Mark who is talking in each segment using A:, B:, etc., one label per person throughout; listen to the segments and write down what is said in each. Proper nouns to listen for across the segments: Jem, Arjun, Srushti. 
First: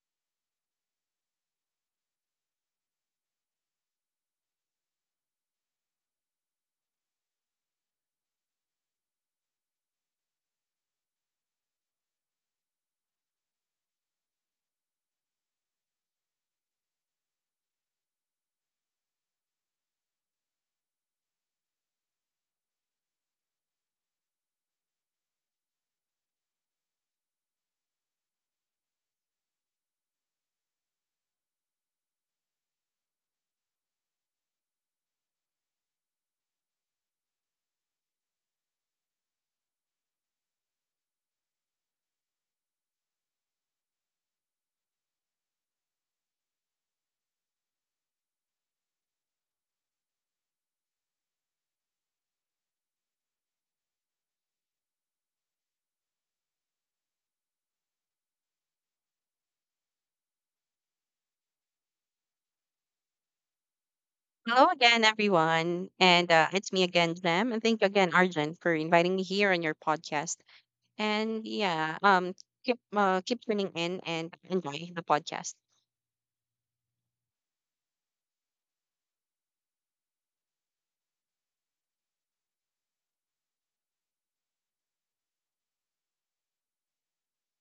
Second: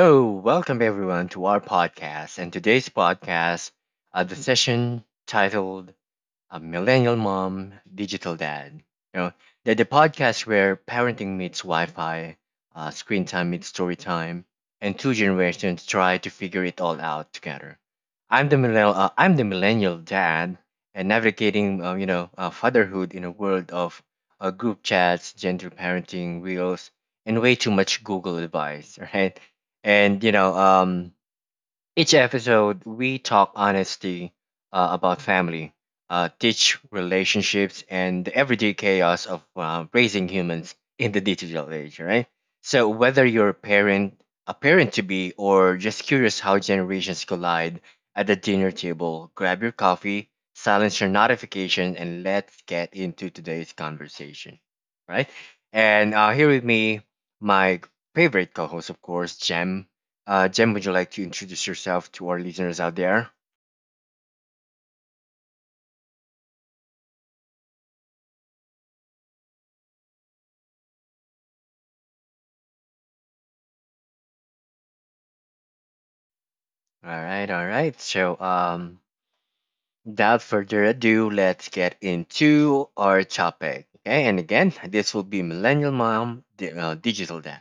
A: hello. Welcome everyone to our podcast. And today's podcast, the session titled a millennial mom, digital dad. You know, they're the podcast where parenting meets Wi-Fi, screen time meets story time, and two generations try to figure it all out together. I'm the millennial. I'm the millennial dad, and navigating, fatherhood in a world of group chats, gentle parenting wheels, and way too much Google advice. Right, and each episode, we talk honesty about family, teach relationships, and the everyday chaos of raising humans in the digital age, right? So, whether you're a parent to be, or just curious how generations collide at the dinner table, grab your coffee, silence your notification, and let's get into today's conversation, right? And here with me, my favorite co host, of course, Jem. Jen, would you like to introduce yourself to our listeners out there?
B: Hello again, everyone. And it's me again, Jem. And thank you again, Arjun, for inviting me here on your podcast. And yeah, keep keep tuning in and enjoy the podcast.
A: All right, all right. So, without further ado, let's get into our topic. Okay, and again, this will be Millennial Mom Digital Dad.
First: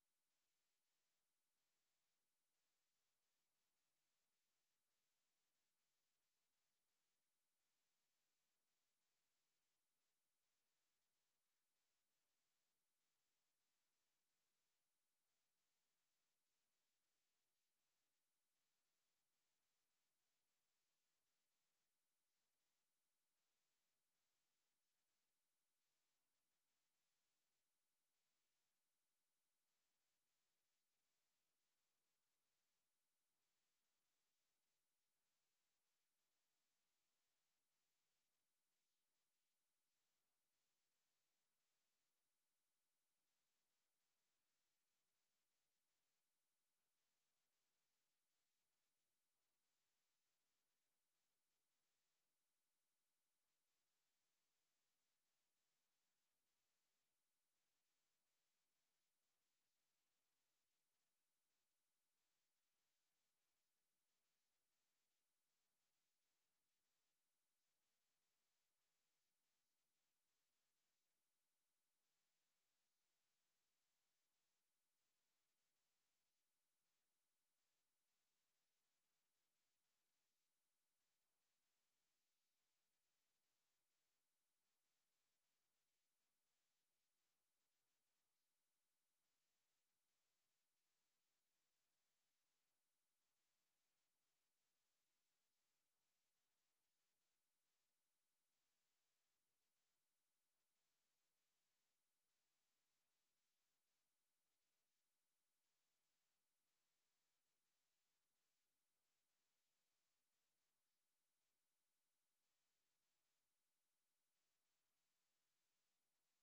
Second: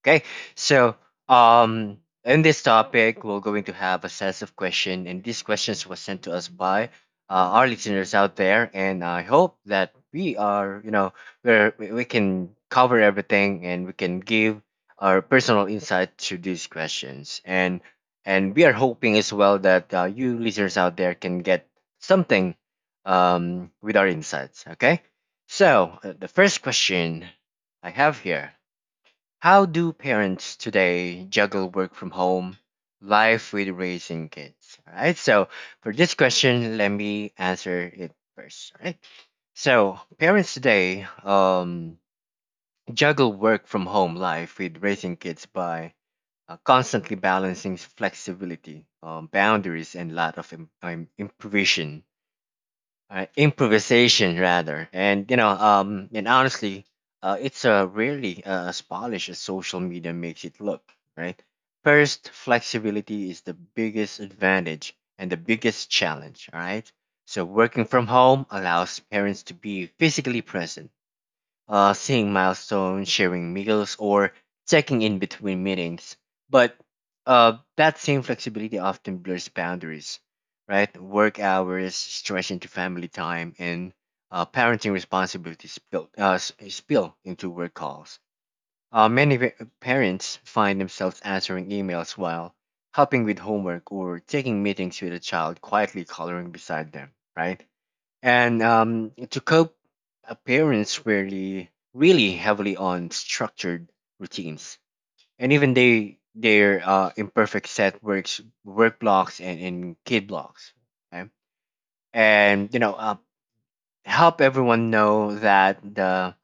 A: Okay, so um, in this topic, we're going to have a set of questions, and these questions were sent to us by our listeners out there, and I hope that we are, you know, where we can cover everything and we can give our personal insight to these questions, and we are hoping as well that you listeners out there can get something with our insights. Okay, so the first question I have here, how do parents today juggle work from home, life with raising kids? All right. So for this question, let me answer it first. All right. So parents today juggle work from home life with raising kids by constantly balancing flexibility, boundaries, and lot of improvisation, improvisation rather. And you know, and honestly, it's really, as polished as social media makes it look, right? First, flexibility is the biggest advantage and the biggest challenge. All right, so working from home allows parents to be physically present, seeing milestones, sharing meals, or checking in between meetings. But that same flexibility often blurs boundaries, right? Work hours stretch into family time, and parenting responsibilities spill, spill into work calls. Many parents find themselves answering emails while helping with homework or taking meetings with a child quietly coloring beside them, right? And to cope, parents rarely really heavily on structured routines, and even they their imperfect set work blocks and, kid blocks. Okay? And you know, help everyone know that the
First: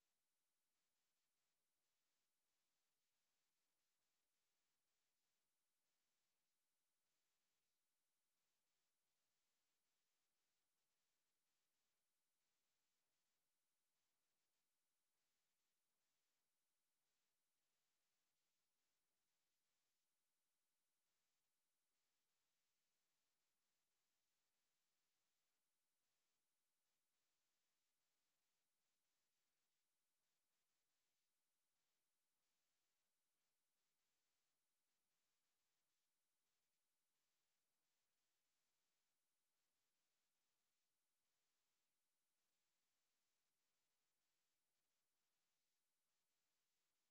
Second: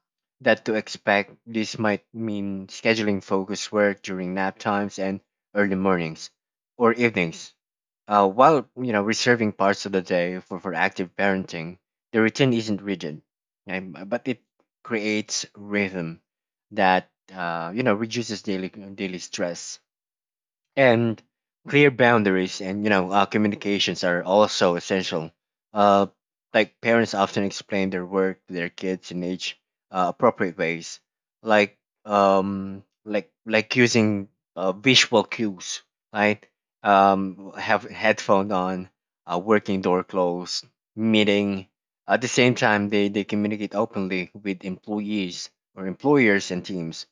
A: that to expect this might mean scheduling focus work during nap times and early mornings or evenings, while you know reserving parts of the day for active parenting. The routine isn't rigid, okay, but it creates rhythm that, you know, reduces daily stress. And clear boundaries and you know communications are also essential, uh, like parents often explain their work to their kids in age, appropriate ways, like, using visual cues, right? Um, have headphone on, working door closed, meeting. At the same time, they communicate openly with employees or employers and teams,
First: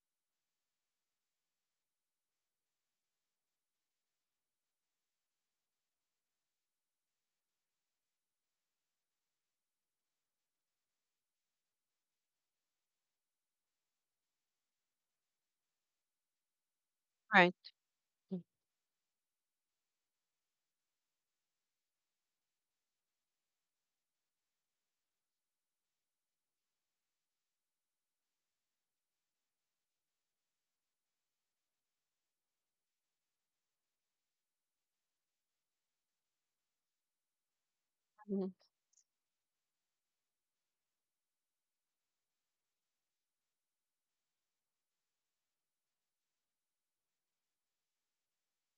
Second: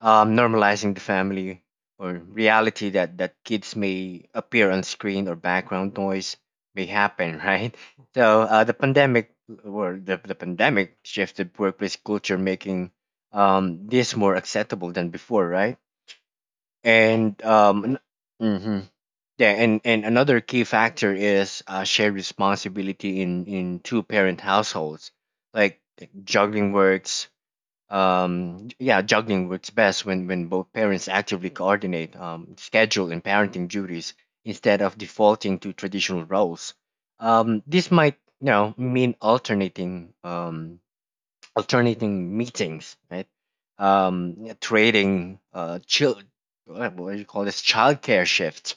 A: normalizing the family or reality that kids may appear on screen or background noise may happen, right? So the pandemic shifted workplace culture, making this more acceptable than before, right? And
B: Right.
A: mm-hmm. Yeah, and another key factor is shared responsibility in two parent households, like juggling works, yeah, juggling works best when both parents actively coordinate, schedule and parenting duties instead of defaulting to traditional roles. Um, this might, you
B: Mhm.
A: know, mean alternating, alternating meetings, right? Um, trading, chill what do you call this childcare shifts,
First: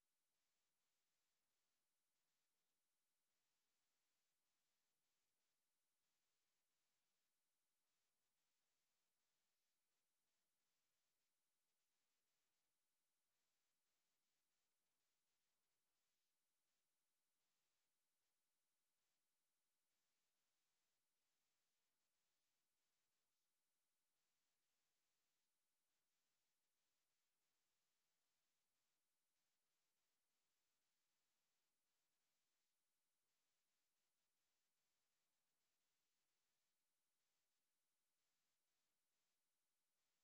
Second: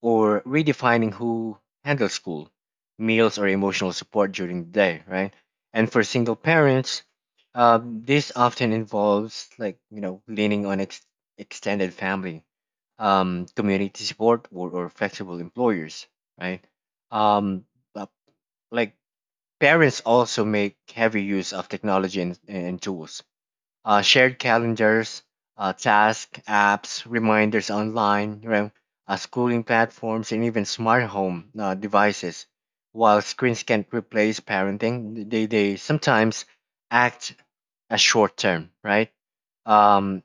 A: or redefining who handles school, meals, or emotional support during the day, right? And for single parents, this often involves, like, you know, leaning on extended family, community support, or flexible employers, right? Um, but, like parents also make heavy use of technology and tools: shared calendars, task apps, reminders online, schooling platforms, and even smart home devices. While screens can't replace parenting, they sometimes act as short term, right? Um,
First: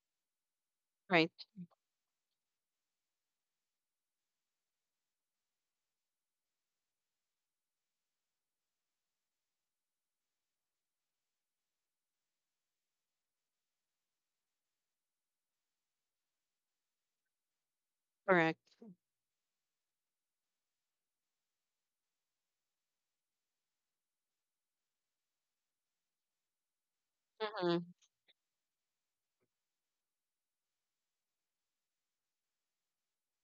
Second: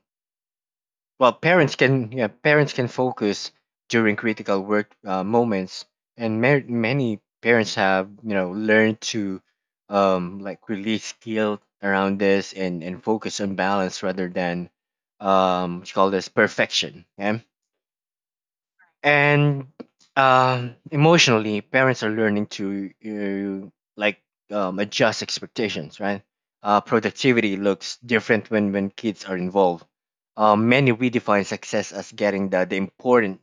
B: Right.
A: well parents can, yeah, parents can focus during critical work moments. And many parents have, you know, learned to, like release guilt around this and focus on balance rather than, what you call this perfection. Yeah.
B: Correct.
A: And emotionally parents are learning to uh, like adjust expectations, right? Uh, productivity
B: Hmm.
A: looks different when kids are involved. Many redefine success as getting the important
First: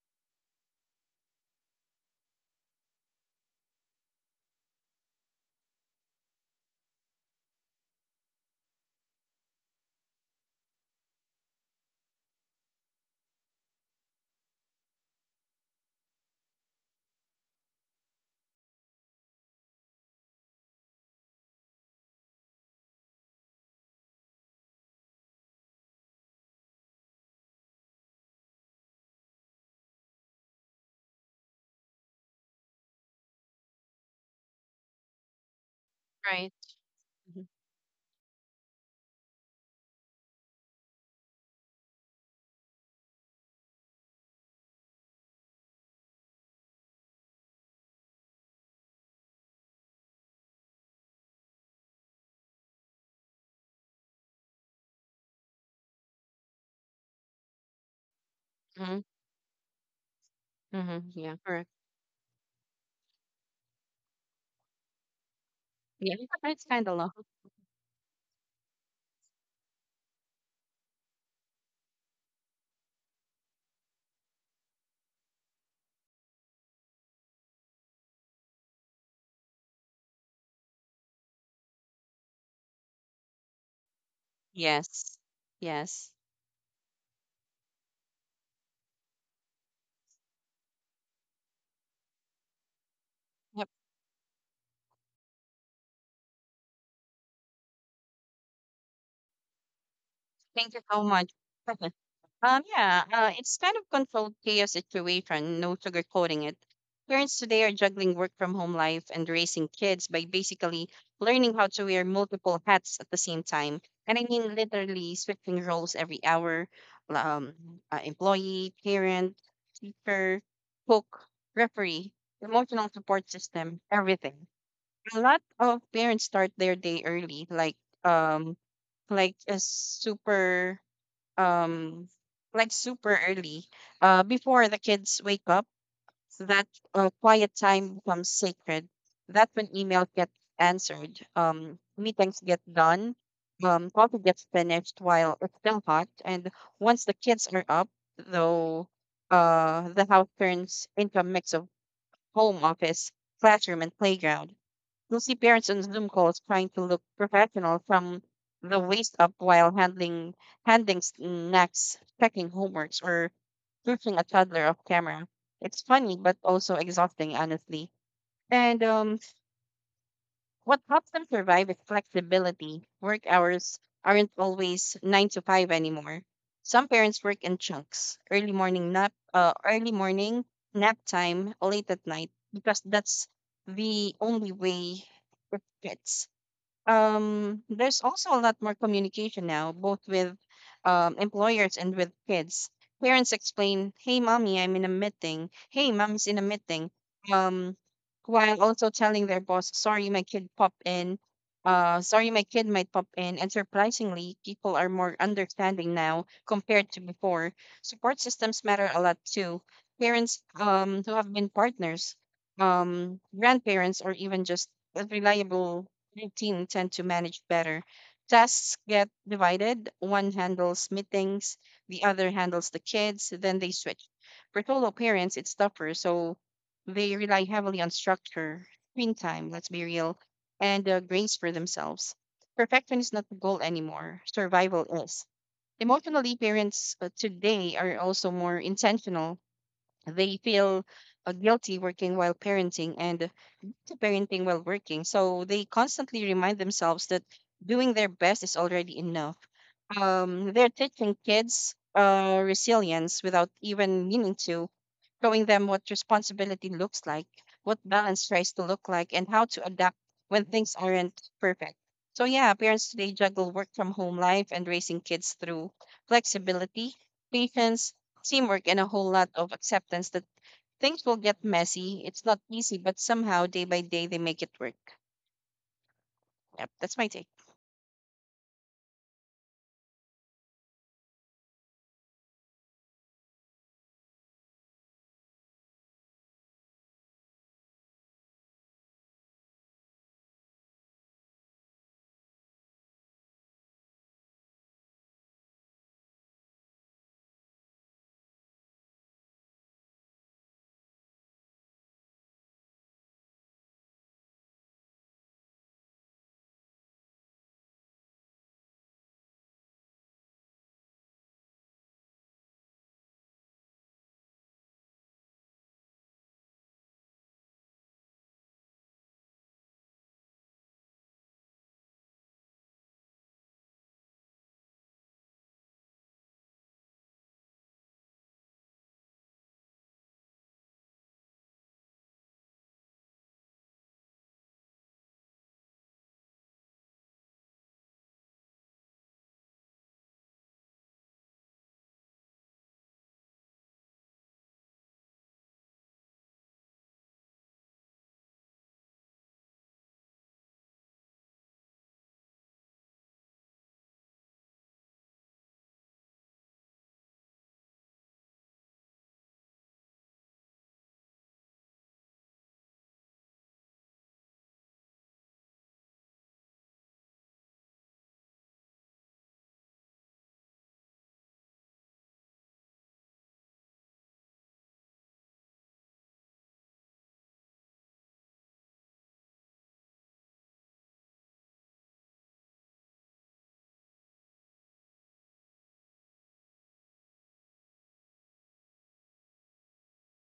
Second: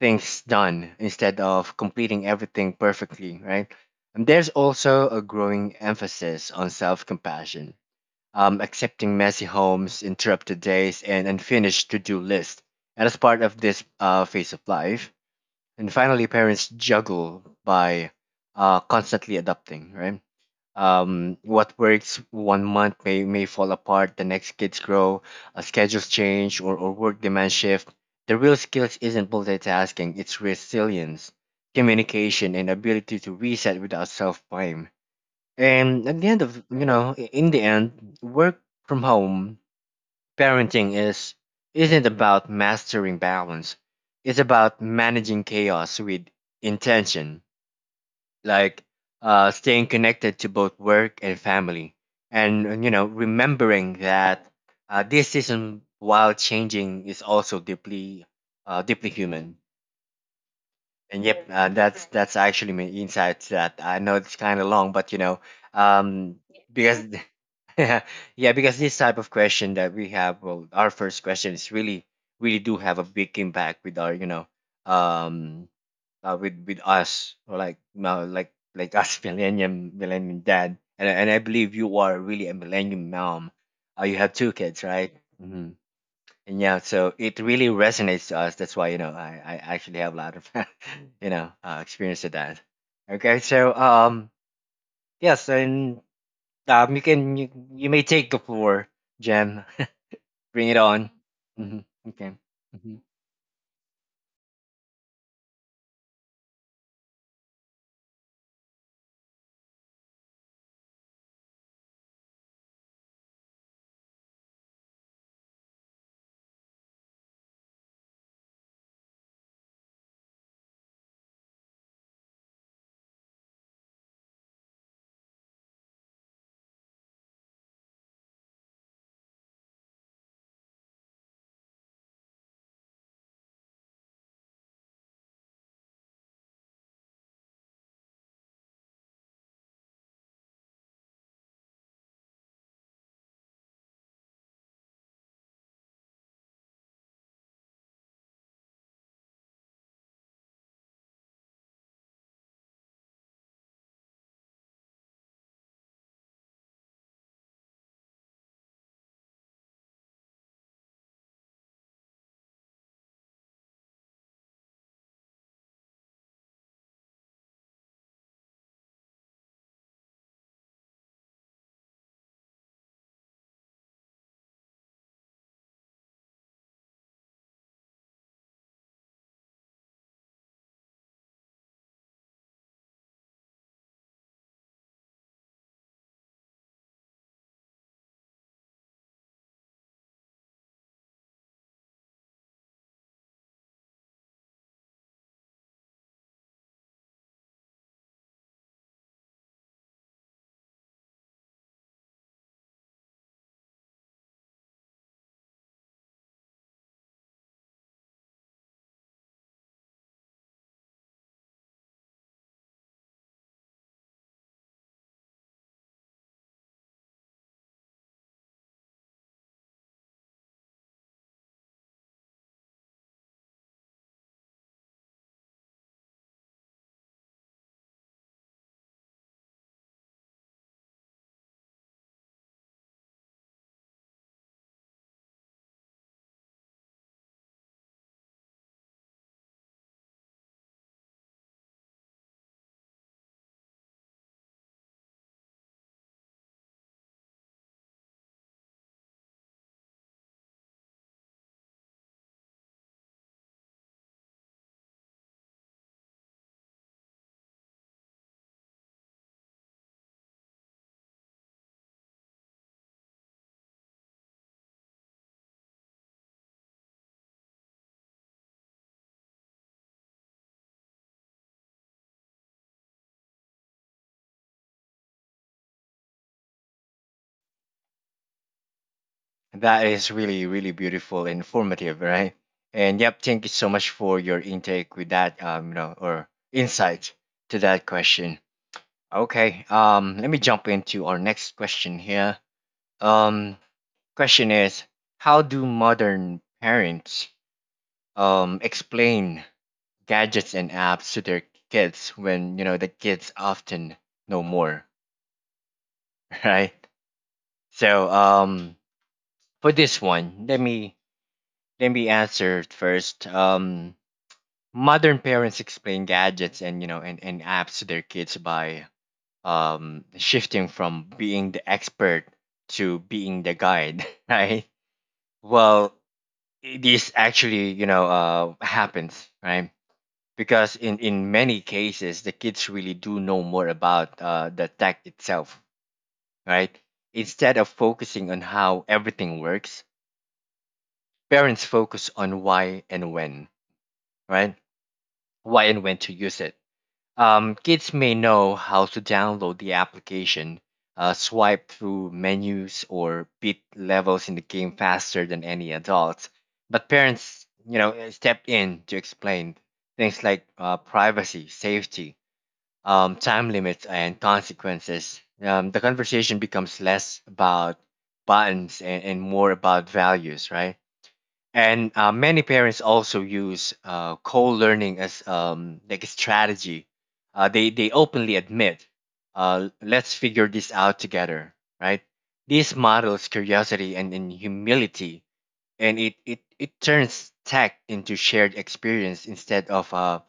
A: things done instead of completing everything perfectly, right? And there's also a growing emphasis on self-compassion, accepting messy homes, interrupted days, and unfinished to-do lists, and as part of this phase of life. And finally, parents juggle by constantly adapting, right? What works one month may fall apart, the next kids grow, schedules change, or work demand shift. The real skills isn't multitasking, it's resilience, communication, and ability to reset without self blame. And at the end
B: Right.
A: of, you know, in the end, work from home parenting is isn't about mastering balance. It's about managing chaos with intention, like staying connected to both work and family, and you know remembering that, this season, while changing, is also deeply,
B: Mm-hmm.
A: deeply human.
B: Hmm.
A: And
B: Yeah.
A: yep,
B: Correct.
A: that's actually my insight, to that I know it's kind of long, but you know,
B: Yeah.
A: um,
B: It's kind of
A: because
B: long.
A: yeah, because this type of question that we have, well, our first question is really, really do have a big impact with our, you know, um, with us, or like, no, like us, millennium dad, and I believe you are really a millennium mom. You have two kids, right?
B: Yes.
A: Hmm.
B: Yes.
A: And yeah, so it really resonates to us. That's why, you know, I actually have a lot of, you know, experience with that. Okay,
B: Yep.
A: so yes, and um, you can you, you may take the floor, Jem. Bring
B: Thank
A: it
B: you so
A: on.
B: much.
A: Hmm. Okay. Hmm.
B: Yeah, it's kind of controlled chaos situation, no sugarcoating it. Parents today are juggling work from home life and raising kids by basically learning how to wear multiple hats at the same time. And I mean, literally switching roles every hour, um, employee, parent, teacher, cook, referee, emotional support system, everything. A lot of parents start their day early, um, like a super um like super early before the kids wake up, so that quiet time becomes sacred. That's when email gets answered, meetings get done, coffee gets finished while it's still hot. And once the kids are up, though, the house turns into a mix of home office, classroom, and playground. You'll see parents on Zoom calls trying to look professional from the waist up while handling handing snacks, checking homeworks, or pushing a toddler off camera. It's funny, but also exhausting, honestly. And what helps them survive is flexibility. Work hours aren't always nine to five anymore. Some parents work in chunks: early morning nap time, late at night, because that's the only way it fits. There's also a lot more communication now, both with employers and with kids. Parents explain, hey, mom's in a meeting, um while also telling their boss, sorry, my kid might pop in. And surprisingly, people are more understanding now compared to before. Support systems matter a lot too. Parents who have been partners, grandparents, or even just reliable 19 tend to manage better. Tasks get divided. One handles meetings, the other handles the kids, then they switch. For solo parents, it's tougher, so they rely heavily on structure, screen time, let's be real, and grace for themselves. Perfection is not the goal anymore, survival is. Emotionally, parents today are also more intentional. They feel guilty working while parenting and to parenting while working, so they constantly remind themselves that doing their best is already enough. They're teaching kids resilience without even meaning to, showing them what responsibility looks like, what balance tries to look like, and how to adapt when things aren't perfect. So yeah, parents today juggle work from home life and raising kids through flexibility, patience, teamwork, and a whole lot of acceptance that things will get messy. It's not easy, but somehow day by day they make it work. Yep, that's my take.
A: That is really really beautiful and informative, right? And yep, thank you so much for your intake with that, um, you know, or insight to that question. Okay. Let me jump into our next question here. Um, question is, how do modern parents explain gadgets and apps to their kids when, you know, the kids often know more? Right? So for this one, let me answer it first. Um, modern parents explain gadgets and, you know, and apps to their kids by shifting from being the expert to being the guide, right? Well, this actually, you know, happens, right? Because in many cases the kids really do know more about the tech itself, right? Instead of focusing on how everything works, parents focus on why and when, right? Why and when to use it. Kids may know how to download the application, swipe through menus, or beat levels in the game faster than any adults. But parents, you know, step in to explain things like privacy, safety, time limits, and consequences. The conversation becomes less about buttons and more about values, right? And many parents also use co-learning as, like, a strategy. They openly admit, let's figure this out together, right? This models curiosity and humility, and it turns tech into shared experience instead of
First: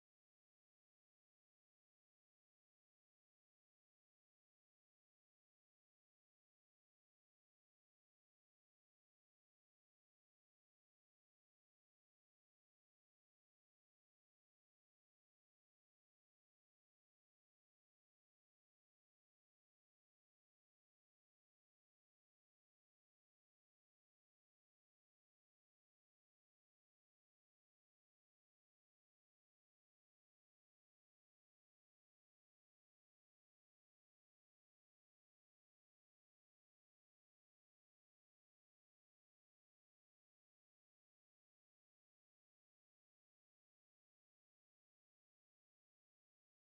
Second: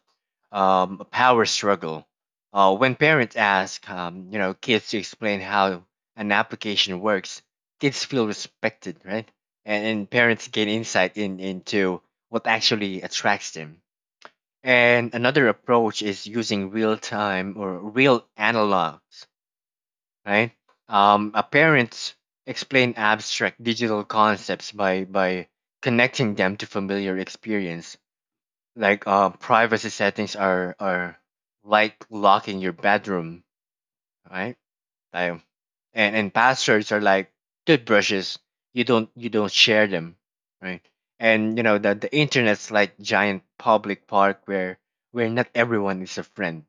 A: a power struggle. When parents ask, you know, kids to explain how an application works, kids feel respected, right? And parents gain insight in into what actually attracts them. And another approach is using real time or real analogs, right? Parents explain abstract digital concepts by connecting them to familiar experience, like privacy settings are like locking your bedroom, right? Like, and passwords are like toothbrushes. You don't share them, right? And you know the internet's like giant public park where not everyone is a friend,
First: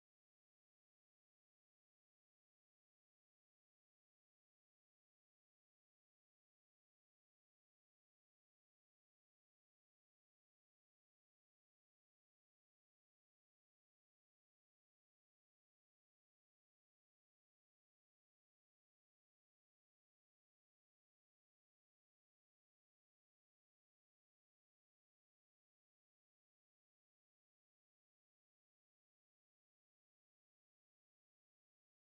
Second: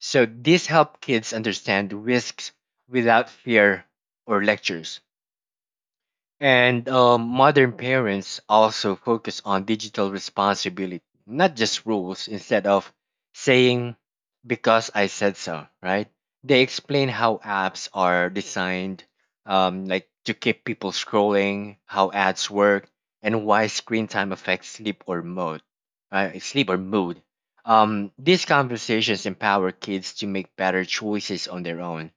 A: so this helps kids understand risks without fear or lectures. And modern parents also focus on digital responsibility, not just rules. Instead of saying, because I said so, right? They explain how apps are designed, like to keep people scrolling, how ads work, and why screen time affects sleep or mood. These conversations empower kids to make better choices on their own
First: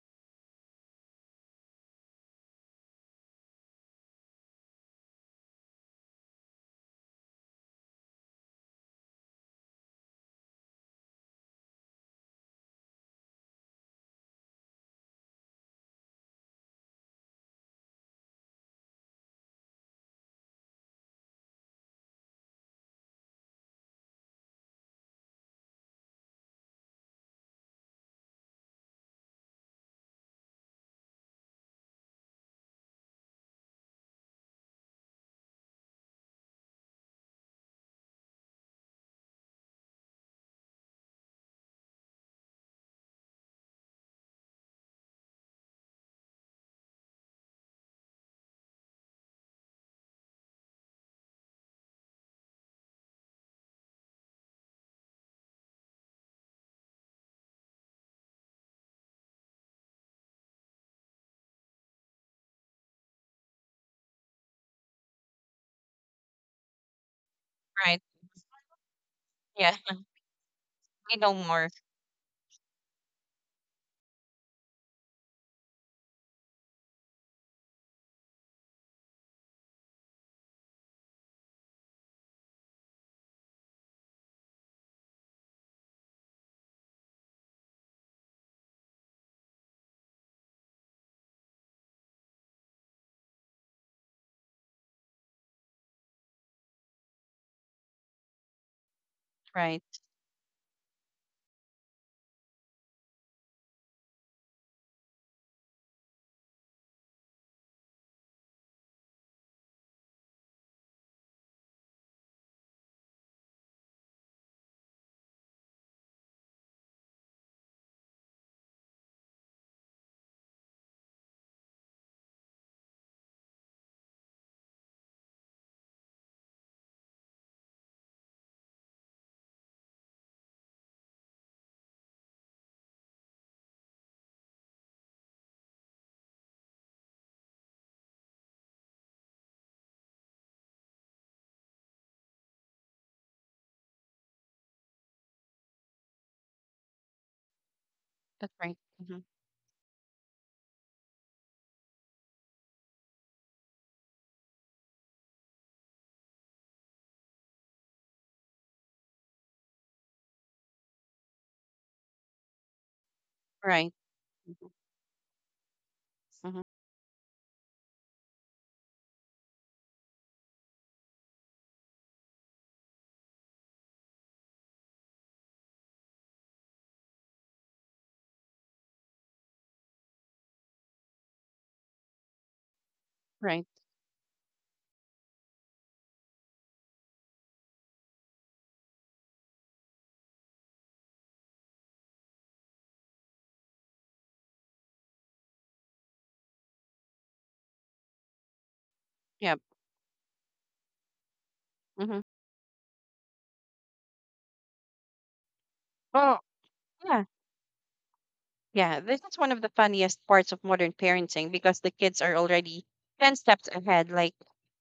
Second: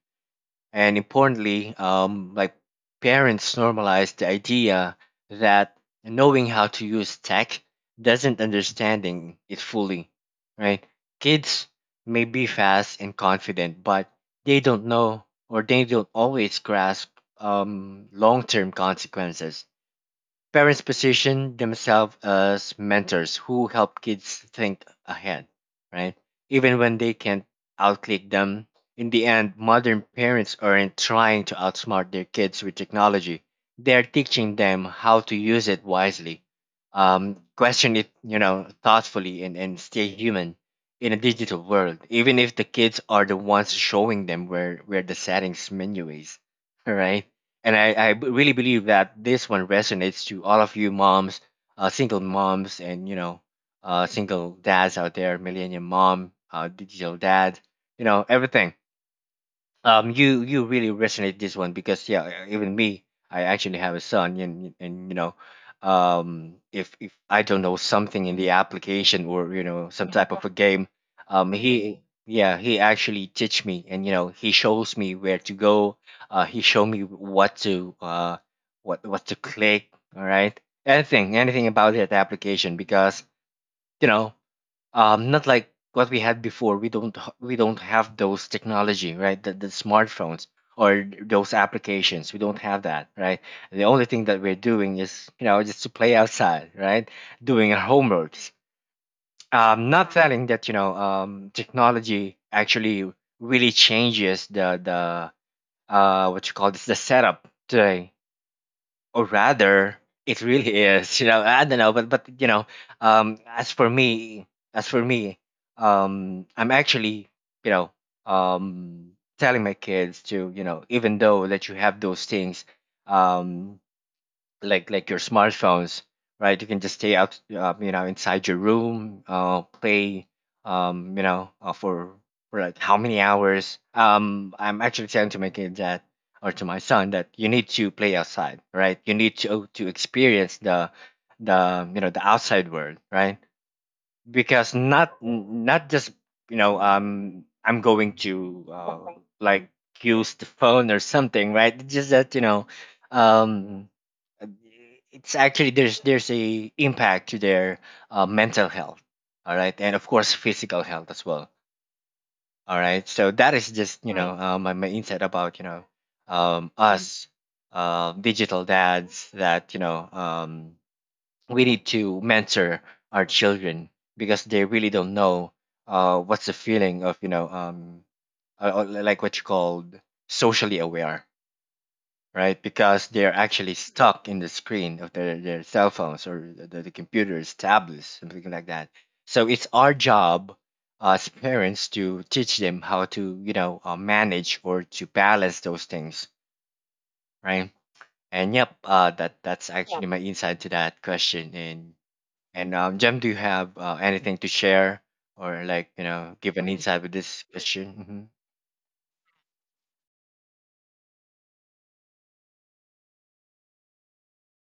A: and importantly, parents normalize the idea that knowing how to use tech doesn't understanding it fully, right? Kids may be fast and confident, but they don't know or they don't always grasp long-term consequences. Parents position themselves as mentors who help kids think ahead, right? Even when they can't outclick them. In the end, modern parents aren't trying to outsmart their kids with technology. They're teaching them how to use it wisely, question it, thoughtfully, and stay human in a digital world. Even if the kids are the ones showing them where the settings menu is, right? I really believe that this one resonates to all of you moms, single moms, and you know, single dads out there, millennial mom, digital dad, you know, everything. You really resonate this one because yeah, even me, I actually have a son, and you know, if I don't know
B: Right.
A: something in the application or you
B: Yeah.
A: know some type of a game
B: We know more.
A: he Yeah, he actually teach me, and you know, he shows me where to go. He show me what to what what to click. All right, anything about that application because you know, not like what we had before. We don't have those technology, right? The smartphones or those applications. We don't have that, right? The only thing that we're doing is you know just to play outside, right? Doing our homeworks.
B: Right.
A: Not telling that you know technology actually really changes the what you call this, the setup today, or rather, it really is you know, I don't know, but you know, as for me, as for me, I'm actually, you know, um telling my kids to, you know, even though that you have those things, um like your smartphones, right? You can just stay out, you know, inside your room, play, you know, for like how many hours? I'm actually trying to make it that, or to my son, that you need to play outside, right? You need to experience the you know the outside world, right? Because not just you know I'm going to
B: That's right. Hmm.
A: like use the phone or something, right? It's just that you know um uh, it's actually there's a impact to their mental health, all right, and of course physical health as well. All right, so that is
B: Right.
A: just you know, right, my insight about you know
B: Hmm.
A: us digital dads, that you know, we need to mentor our children because they really don't know what's the feeling of you know like what you called socially aware, right? Because they're
B: Right.
A: actually stuck in the screen of their cell phones or the computers, tablets, something like that. So it's our job as parents to teach them how to, you know, manage or to balance those things, right? And yep, uh, that
B: Yep.
A: that's yeah, actually my insight to that question. And
B: Hmm.
A: and um, Jem, do you have anything to share or like you know
B: Well,
A: give an insight with
B: yeah.
A: this question? Mm-hmm.
B: Yeah, this is one of the funniest parts of modern parenting because the kids are already 10 steps ahead. Like,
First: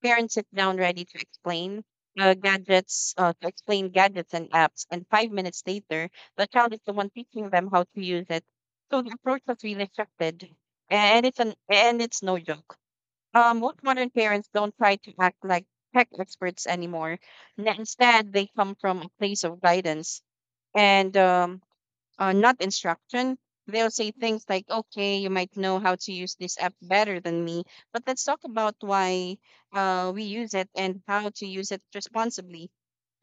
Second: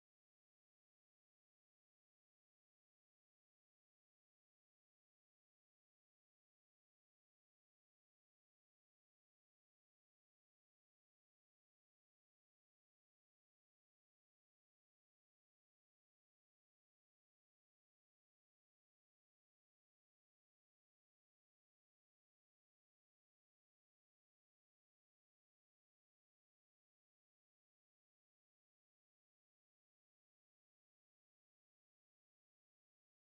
B: parents sit down ready to explain gadgets and apps, and 5 minutes later, the child is the one teaching them how to use it. So the approach has really shifted, and it's no joke. Most modern parents don't try to act like tech experts anymore. Instead, they come from a place of guidance and, not instruction. They'll say things like, okay, you might know how to use this app better than me, but let's talk about why we use it and how to use it responsibly.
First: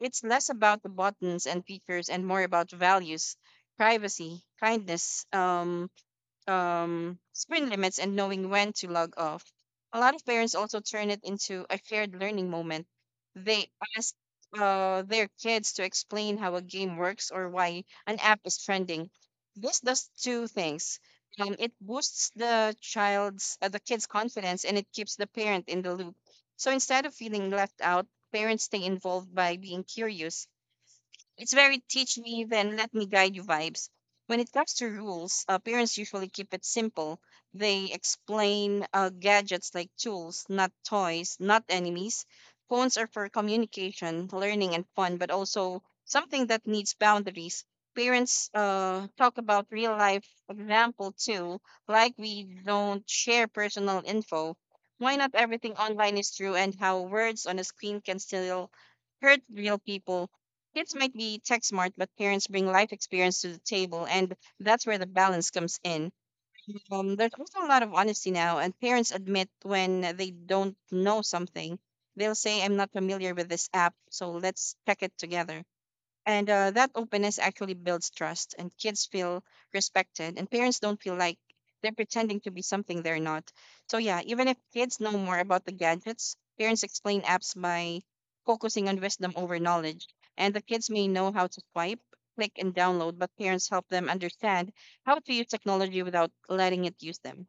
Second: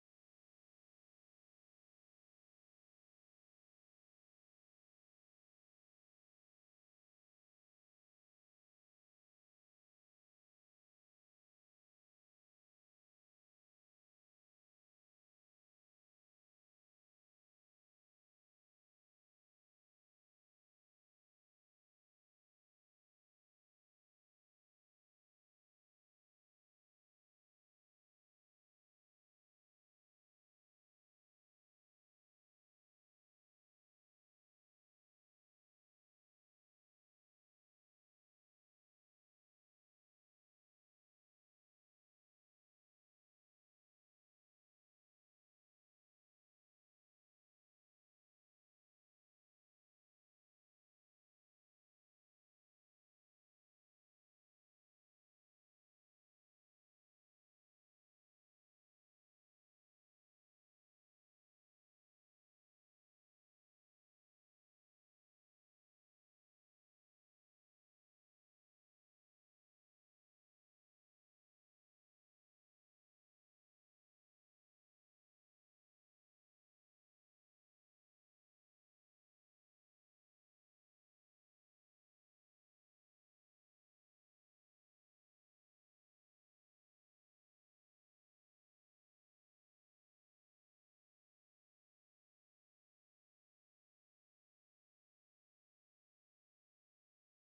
B: It's less about the buttons and features and more about values, privacy, kindness, screen limits, and knowing when to log off. A lot of parents also turn it into a shared learning moment. They ask their kids to explain how a game works or why an app is trending. This does two things. It boosts the kid's confidence, and it keeps the parent in the loop. So instead of feeling left out, parents stay involved by being curious. It's very teach me, then let me guide you vibes. When it comes to rules, parents usually keep it simple. They explain gadgets like tools, not toys, not enemies. Phones are for communication, learning, and fun, but also something that needs boundaries. Parents talk about real life example too, like, we don't share personal info, why not everything online is true, and how words on a screen can still hurt real people. Kids might be tech smart, but parents bring life experience to the table, and that's where the balance comes in. There's also a lot of honesty now, and parents admit when they don't know something. They'll say, I'm not familiar with this app, so let's check it together. And that openness actually builds trust, and kids feel respected, and parents don't feel like they're pretending to be something they're not. So yeah, even if kids know more about the gadgets, parents explain apps by focusing on wisdom over knowledge. And the kids may know how to swipe, click, and download, but parents help them understand how to use technology without letting it use them.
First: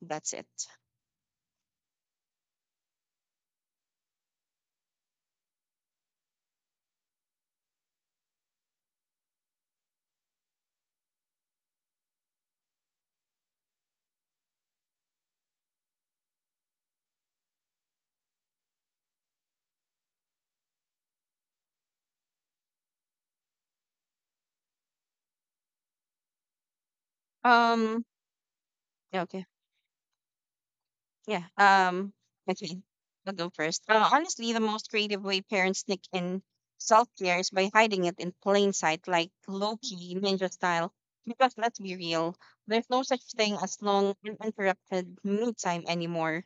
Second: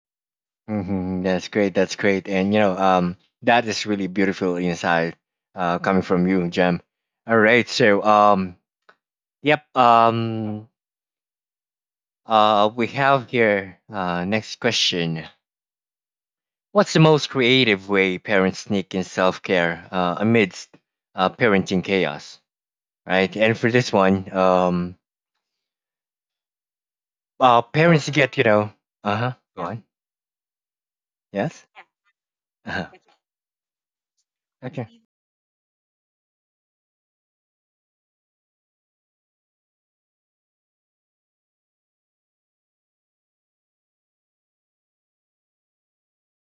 B: That's it.
A: Mm-hmm. That's great. That's great. And you know, that is really beautiful insight, coming from you, Jem. All right. So, yep. Um, we have here, next question. What's the most creative way parents sneak in self-care, amidst, parenting chaos, right? And for this one,
B: Um,
A: parents get, you know.
B: yeah,
A: Uh-huh,
B: okay.
A: go on.
B: Yeah.
A: Yes.
B: Okay.
A: Uh-huh.
B: I'll go first. Honestly, the most
A: Okay.
B: creative way parents sneak in self care is by hiding it in plain sight, like low key ninja style. Because let's be real, there's no such thing as long uninterrupted me time anymore.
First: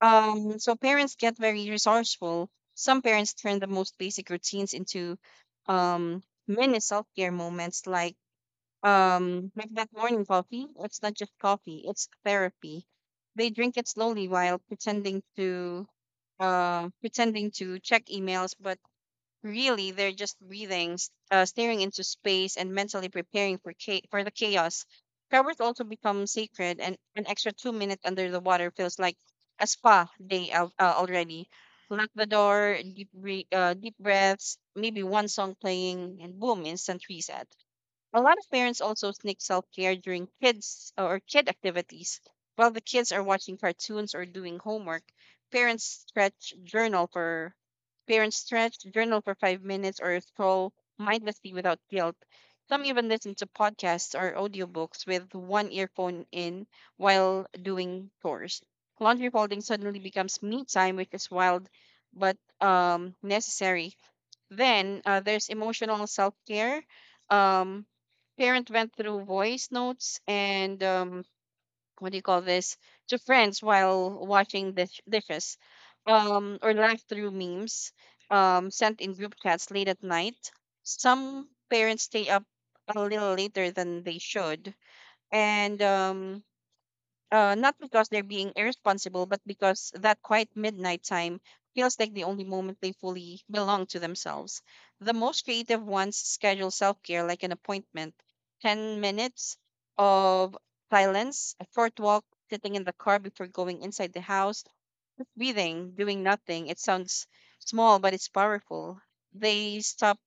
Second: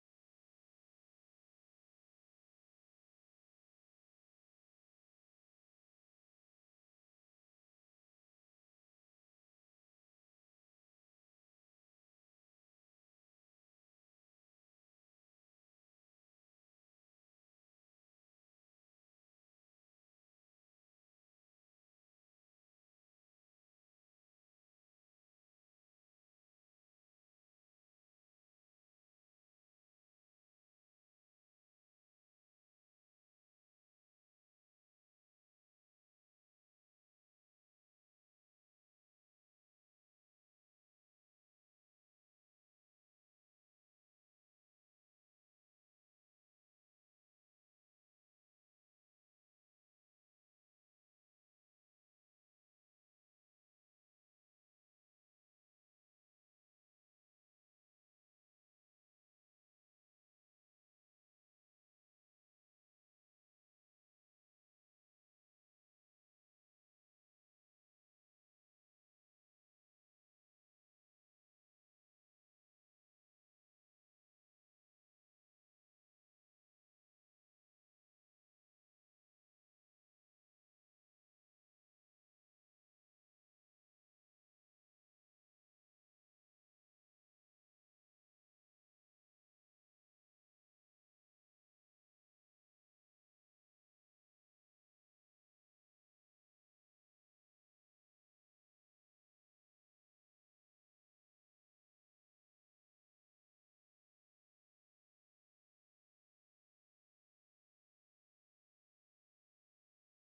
B: So parents get very resourceful. Some parents turn the most basic routines into um mini self care moments, like that morning coffee. It's not just coffee, it's therapy. They drink it slowly while pretending to check emails, but really they're just breathing, staring into space and mentally preparing for for the chaos. Showers also become sacred, and an extra 2 minutes under the water feels like a spa day al already. Lock the door, deep breaths, maybe one song playing, and boom, instant reset. A lot of parents also sneak self care during kid activities. While the kids are watching cartoons or doing homework, parents stretch journal for parents stretch, journal for 5 minutes, or scroll mindlessly without guilt. Some even listen to podcasts or audiobooks with one earphone in while doing chores. Laundry folding suddenly becomes me time, which is wild but necessary. Then there's emotional self care. Um, parent went through voice notes and, what do you call this to friends while washing dishes, or laughed through memes sent in group chats late at night. Some parents stay up a little later than they should, and not because they're being irresponsible, but because that quiet midnight time feels like the only moment they fully belong to themselves. The most creative ones schedule self care like an appointment: 10 minutes of silence, a short walk, sitting in the car before going inside the house, just breathing, doing nothing. It sounds small, but it's powerful. They stop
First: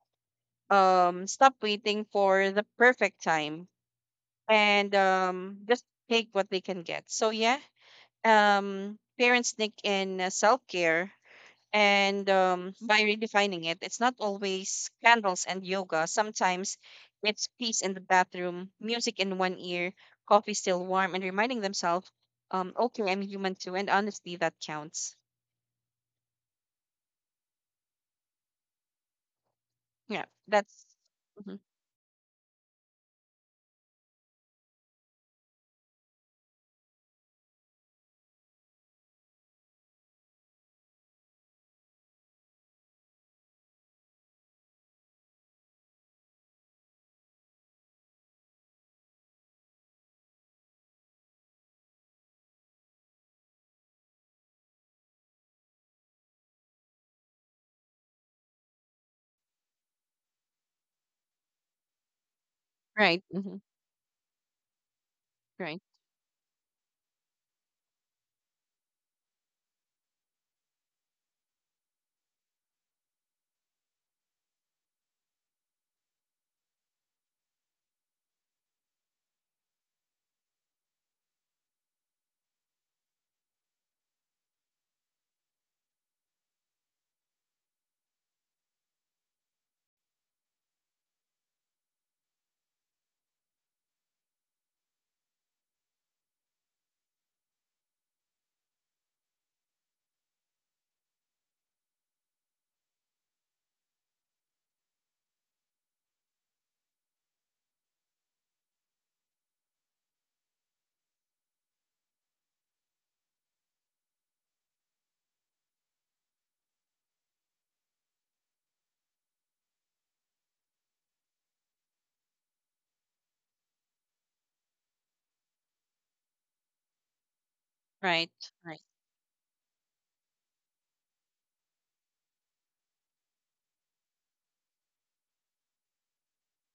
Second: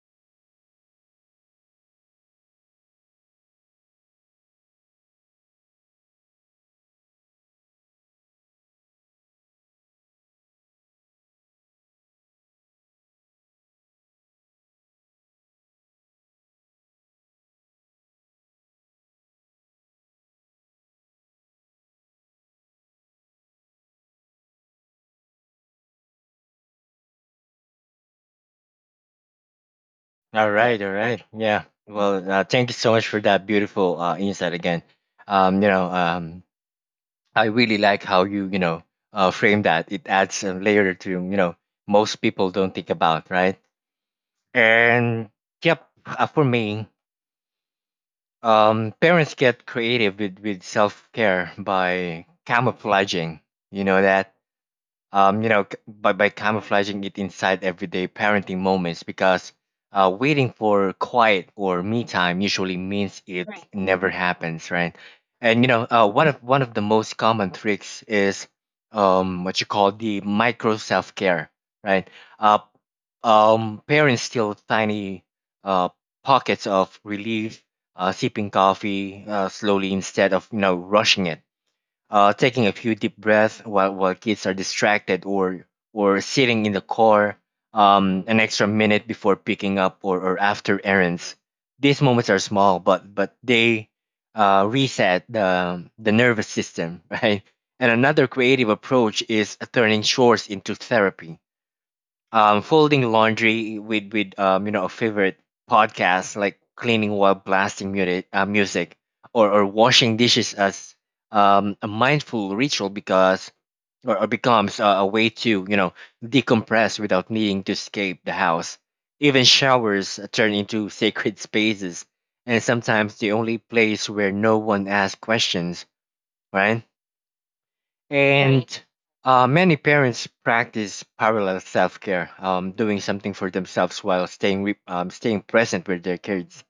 B: um stop waiting for the perfect time and just take what they can get. So yeah, parents sneak in self care and by redefining it. It's not always candles and yoga. Sometimes it's peace in the bathroom, music in one ear, coffee still warm, and reminding themselves, okay, I'm human too, and honestly, that counts. Yeah,
A: All right,
B: that's —
A: all right.
B: Mhm.
A: Yeah. Well, thank you so much for that beautiful insight again. Um, you know, um, I really like how you, you know, frame that. It adds a layer to, you know, most people don't think about, right? And yep, for me, parents get creative with self care by camouflaging, you know, that by camouflaging it inside everyday parenting moments, because waiting for quiet or me time usually
B: Right.
A: means it
B: Hmm.
A: never happens, right? And you
B: Right.
A: know, one of the most common tricks is what you call the micro self care, right? Uh, Parents steal tiny uh, pockets of relief, sipping coffee slowly instead of you know rushing it, taking a few deep breaths while kids are distracted, or sitting in the car an extra minute before picking up, or after errands. These moments are small, but they reset the nervous system, right? And another creative approach is turning chores into therapy, folding laundry with you know a favorite podcast, like cleaning while blasting music, or washing dishes as a mindful ritual, because or becomes a way to you know decompress without needing to escape the house. Even showers turn into sacred spaces, and sometimes the only place where no one asks questions, right?
B: Right. Right.
A: And many parents practice parallel self care, doing something for themselves while staying present with their kids.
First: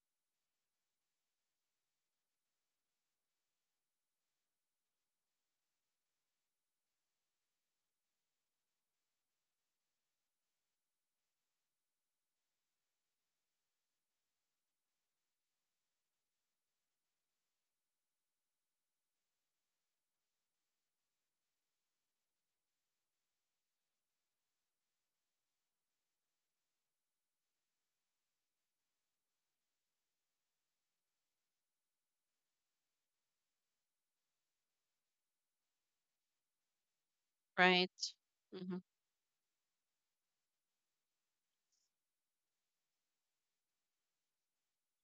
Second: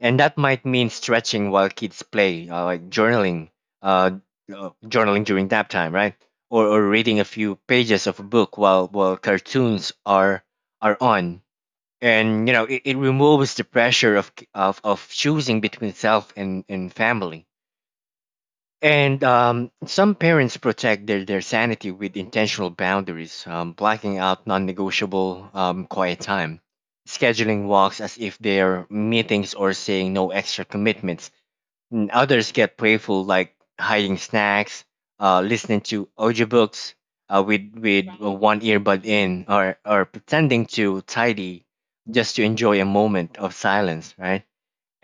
A: And that might mean stretching while kids play, like journaling, uh, journaling during nap time, right? Or reading a few pages of a book while cartoons are on. And you know, it removes the pressure of choosing between self and family, and some parents protect their sanity with intentional boundaries, blocking out non negotiable quiet time, scheduling walks as if they're meetings, or saying no extra commitments. And others get playful, like hiding snacks, listening to audiobooks uh, with,
B: Right.
A: with uh, one
B: Hmm.
A: earbud in, or pretending to tidy just to enjoy a moment of silence, right?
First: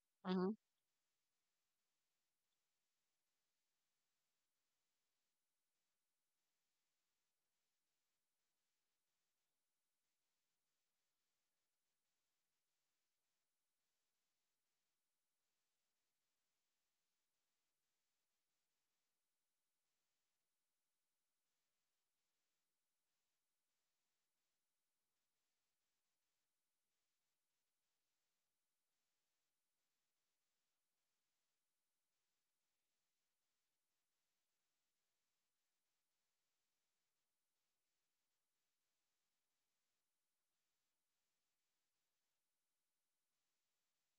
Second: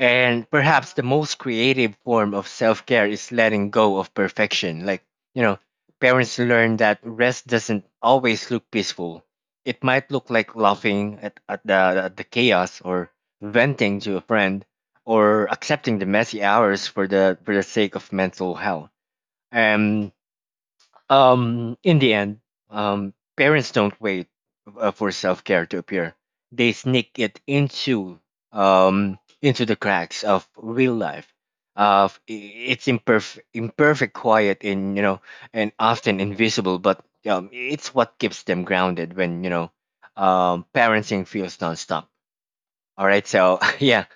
A: And
B: Hmm.
A: perhaps the most creative form of self care is letting go of perfection. Like, you know, parents learn that rest doesn't always look peaceful. It might look like laughing at, at the chaos, or venting to a friend, or accepting the messy hours for the sake of mental health. Um, in the end, parents don't wait for self care to appear. They sneak it into the cracks of real life, of I- its imperfect, imperfect, quiet, and you know, and often invisible. But it's what keeps them grounded when you know, parenting feels nonstop. All right, so yeah,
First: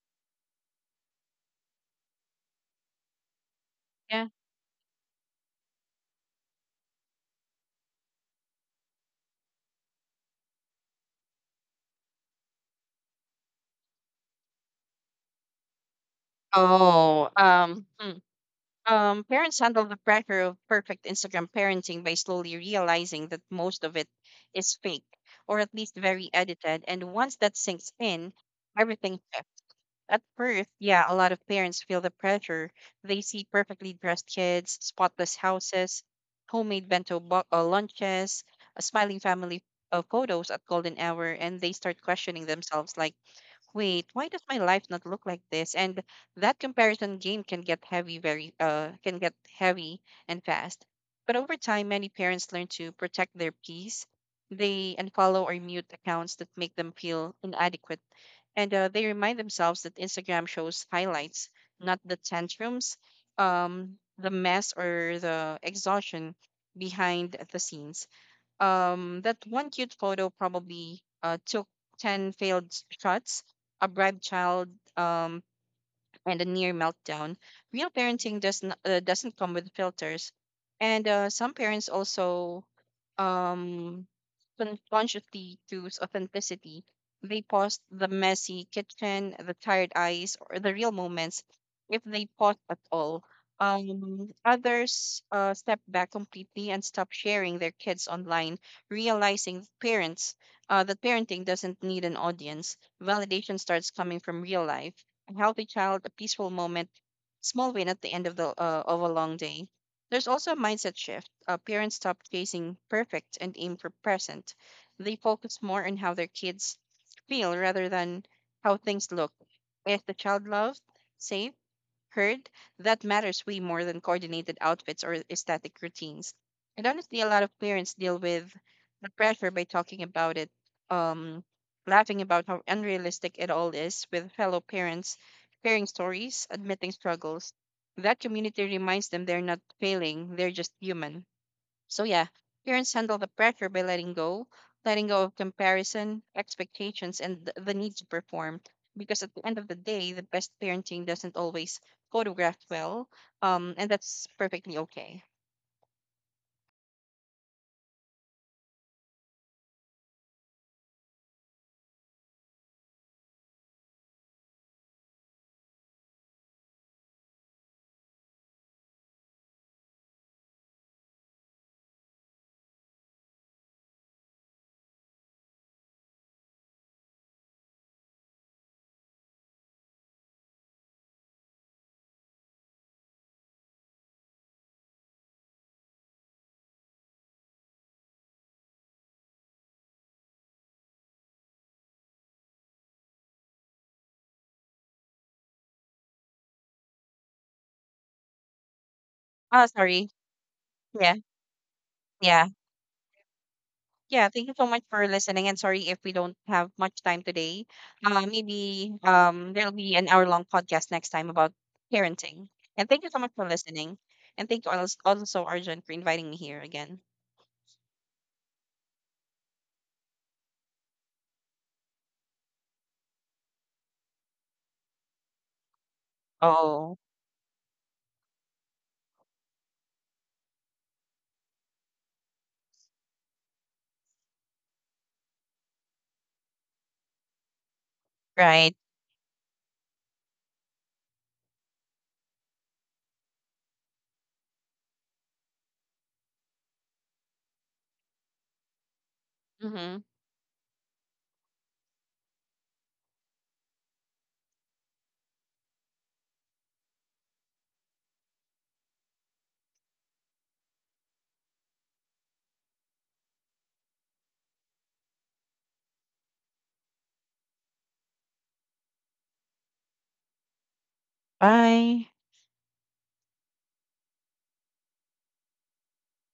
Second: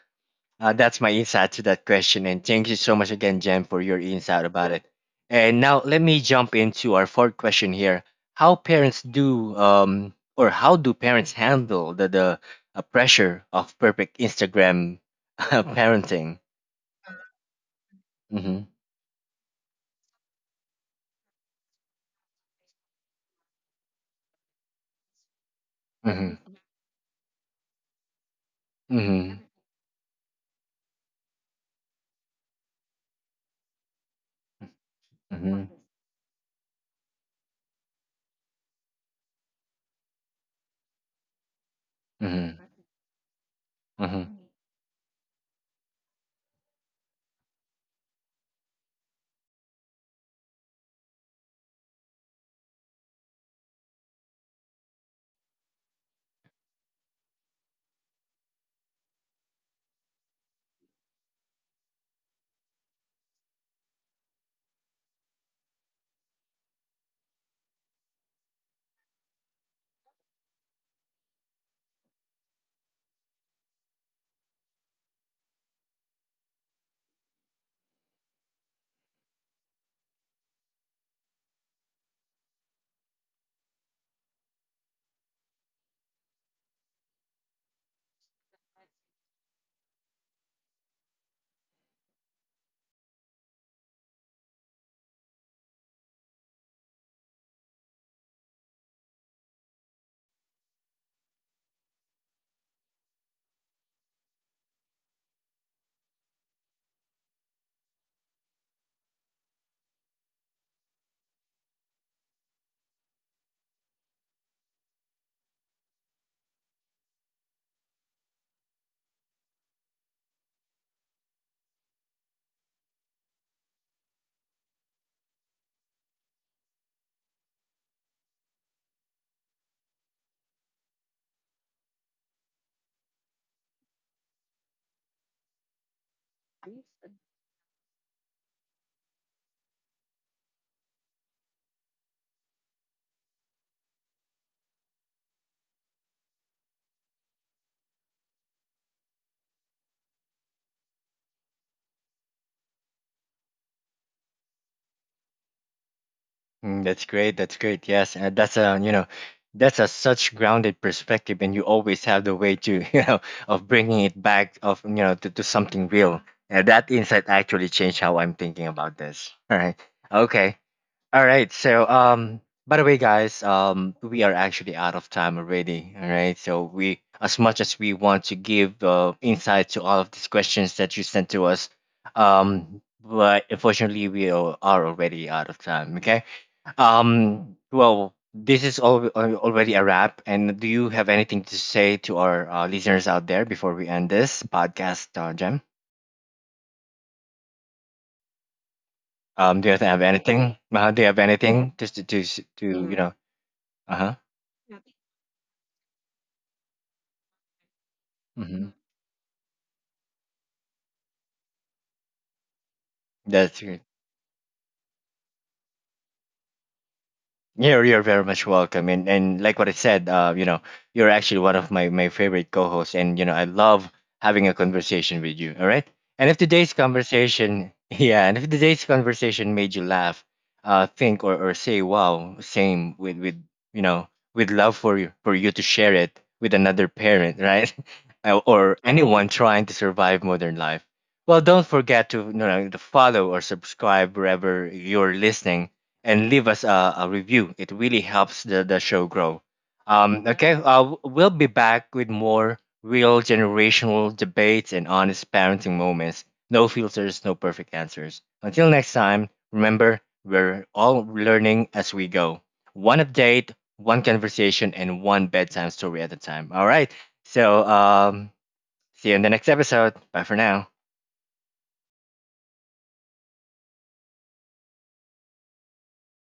A: that's my insight to that question. And thank you so much again, Jen, for your
B: Yeah.
A: insight about it. And now let me jump into our fourth question here. How parents do, or how do parents handle the pressure of perfect Instagram parenting?
B: Oh,
A: Mm-hmm.
B: Parents handle the pressure of perfect Instagram parenting by slowly realizing that most of it is fake, or at least very
A: Mm-hmm.
B: edited. And once that sinks in, everything
A: Mm-hmm.
B: shifts. At first, yeah, a lot of parents feel the pressure. They see perfectly dressed kids, spotless
A: Mm-hmm.
B: houses, lunches, a smiling family, photos at golden hour, and they start questioning
A: Mm-hmm.
B: themselves like, wait, why
A: Mm-hmm.
B: does my life not look like this? And that comparison game can get heavy very can get heavy and fast. But over time, many parents learn to protect their peace. They unfollow or mute accounts that make them feel inadequate, and they remind themselves that Instagram shows highlights, not the tantrums, the mess, or the exhaustion behind the scenes. That one cute photo probably took 10 failed shots, a bribed child, um, and a near meltdown. Real parenting does not, doesn't come with filters. And some parents also um, consciously choose authenticity. They post the messy kitchen, the tired eyes, or the real moments, if they post at all. Others step back completely and stop sharing their kids online, realizing parents that parenting doesn't need an audience. Validation starts coming from real life: a healthy child, a peaceful moment, small win at the end of the of a long day. There's also a mindset shift. Parents stop chasing perfect and aim for present. They focus more on how their kids feel rather than how things look. Is the child loved, safe, heard? That matters way more than coordinated outfits or aesthetic routines. And honestly, a lot of parents deal with the pressure by talking about it, um, laughing about how unrealistic it all is with fellow parents, sharing stories, admitting struggles. That community reminds them they're not failing, they're just human. So yeah, parents handle the pressure by letting go of comparison, expectations, and the need to perform. Because at the end of the day, the best parenting doesn't always photograph well, and that's perfectly okay.
A: Mm, that's great. That's great. Yes, and that's a you know, that's a such grounded perspective, and you always have the way to you know of bringing it back of you know to something real. And that insight actually changed how I'm thinking about this. All right. Okay. All right. So by the way, guys, we are actually out of time already. All right. So we, as much as we want to give insight to all of these questions that you sent to us, but unfortunately we are already out of time. Okay. Well, this is all already a wrap. And do you have anything to say to our listeners out there before we end this podcast, Jem?
B: Ah,
A: Do you have
B: sorry.
A: anything? Do you
B: Yeah,
A: have anything just
B: yeah,
A: to you know? Uh huh.
B: yeah. Thank you so much for listening, and sorry if we don't have much time today.
A: Mm-hmm.
B: Maybe there'll be an hour-long podcast next time about parenting. And thank you so much for
A: That's.
B: listening, and thank you also Arjun for inviting me here again.
A: You're very much welcome, and like what I said, you know, you're actually one of my my favorite co-hosts, and you know, I love having a conversation with you. All right, and if today's
B: Oh,
A: conversation, yeah, and if today's conversation made you laugh, think, or say wow, same with you know, with love for you to share it with another parent, right,
B: right.
A: or anyone trying to survive modern life. Well, don't forget to you know to follow or subscribe wherever you're listening, and leave us a review. It really helps the show grow.
B: Mhm.
A: Okay, we'll be back with more real generational debates and honest parenting moments. No filters, no perfect answers. Until next time, remember, we're all learning as we go. One update, one conversation, and one bedtime story at a time. All right, so see you in the next episode. Bye for now.
B: Bye.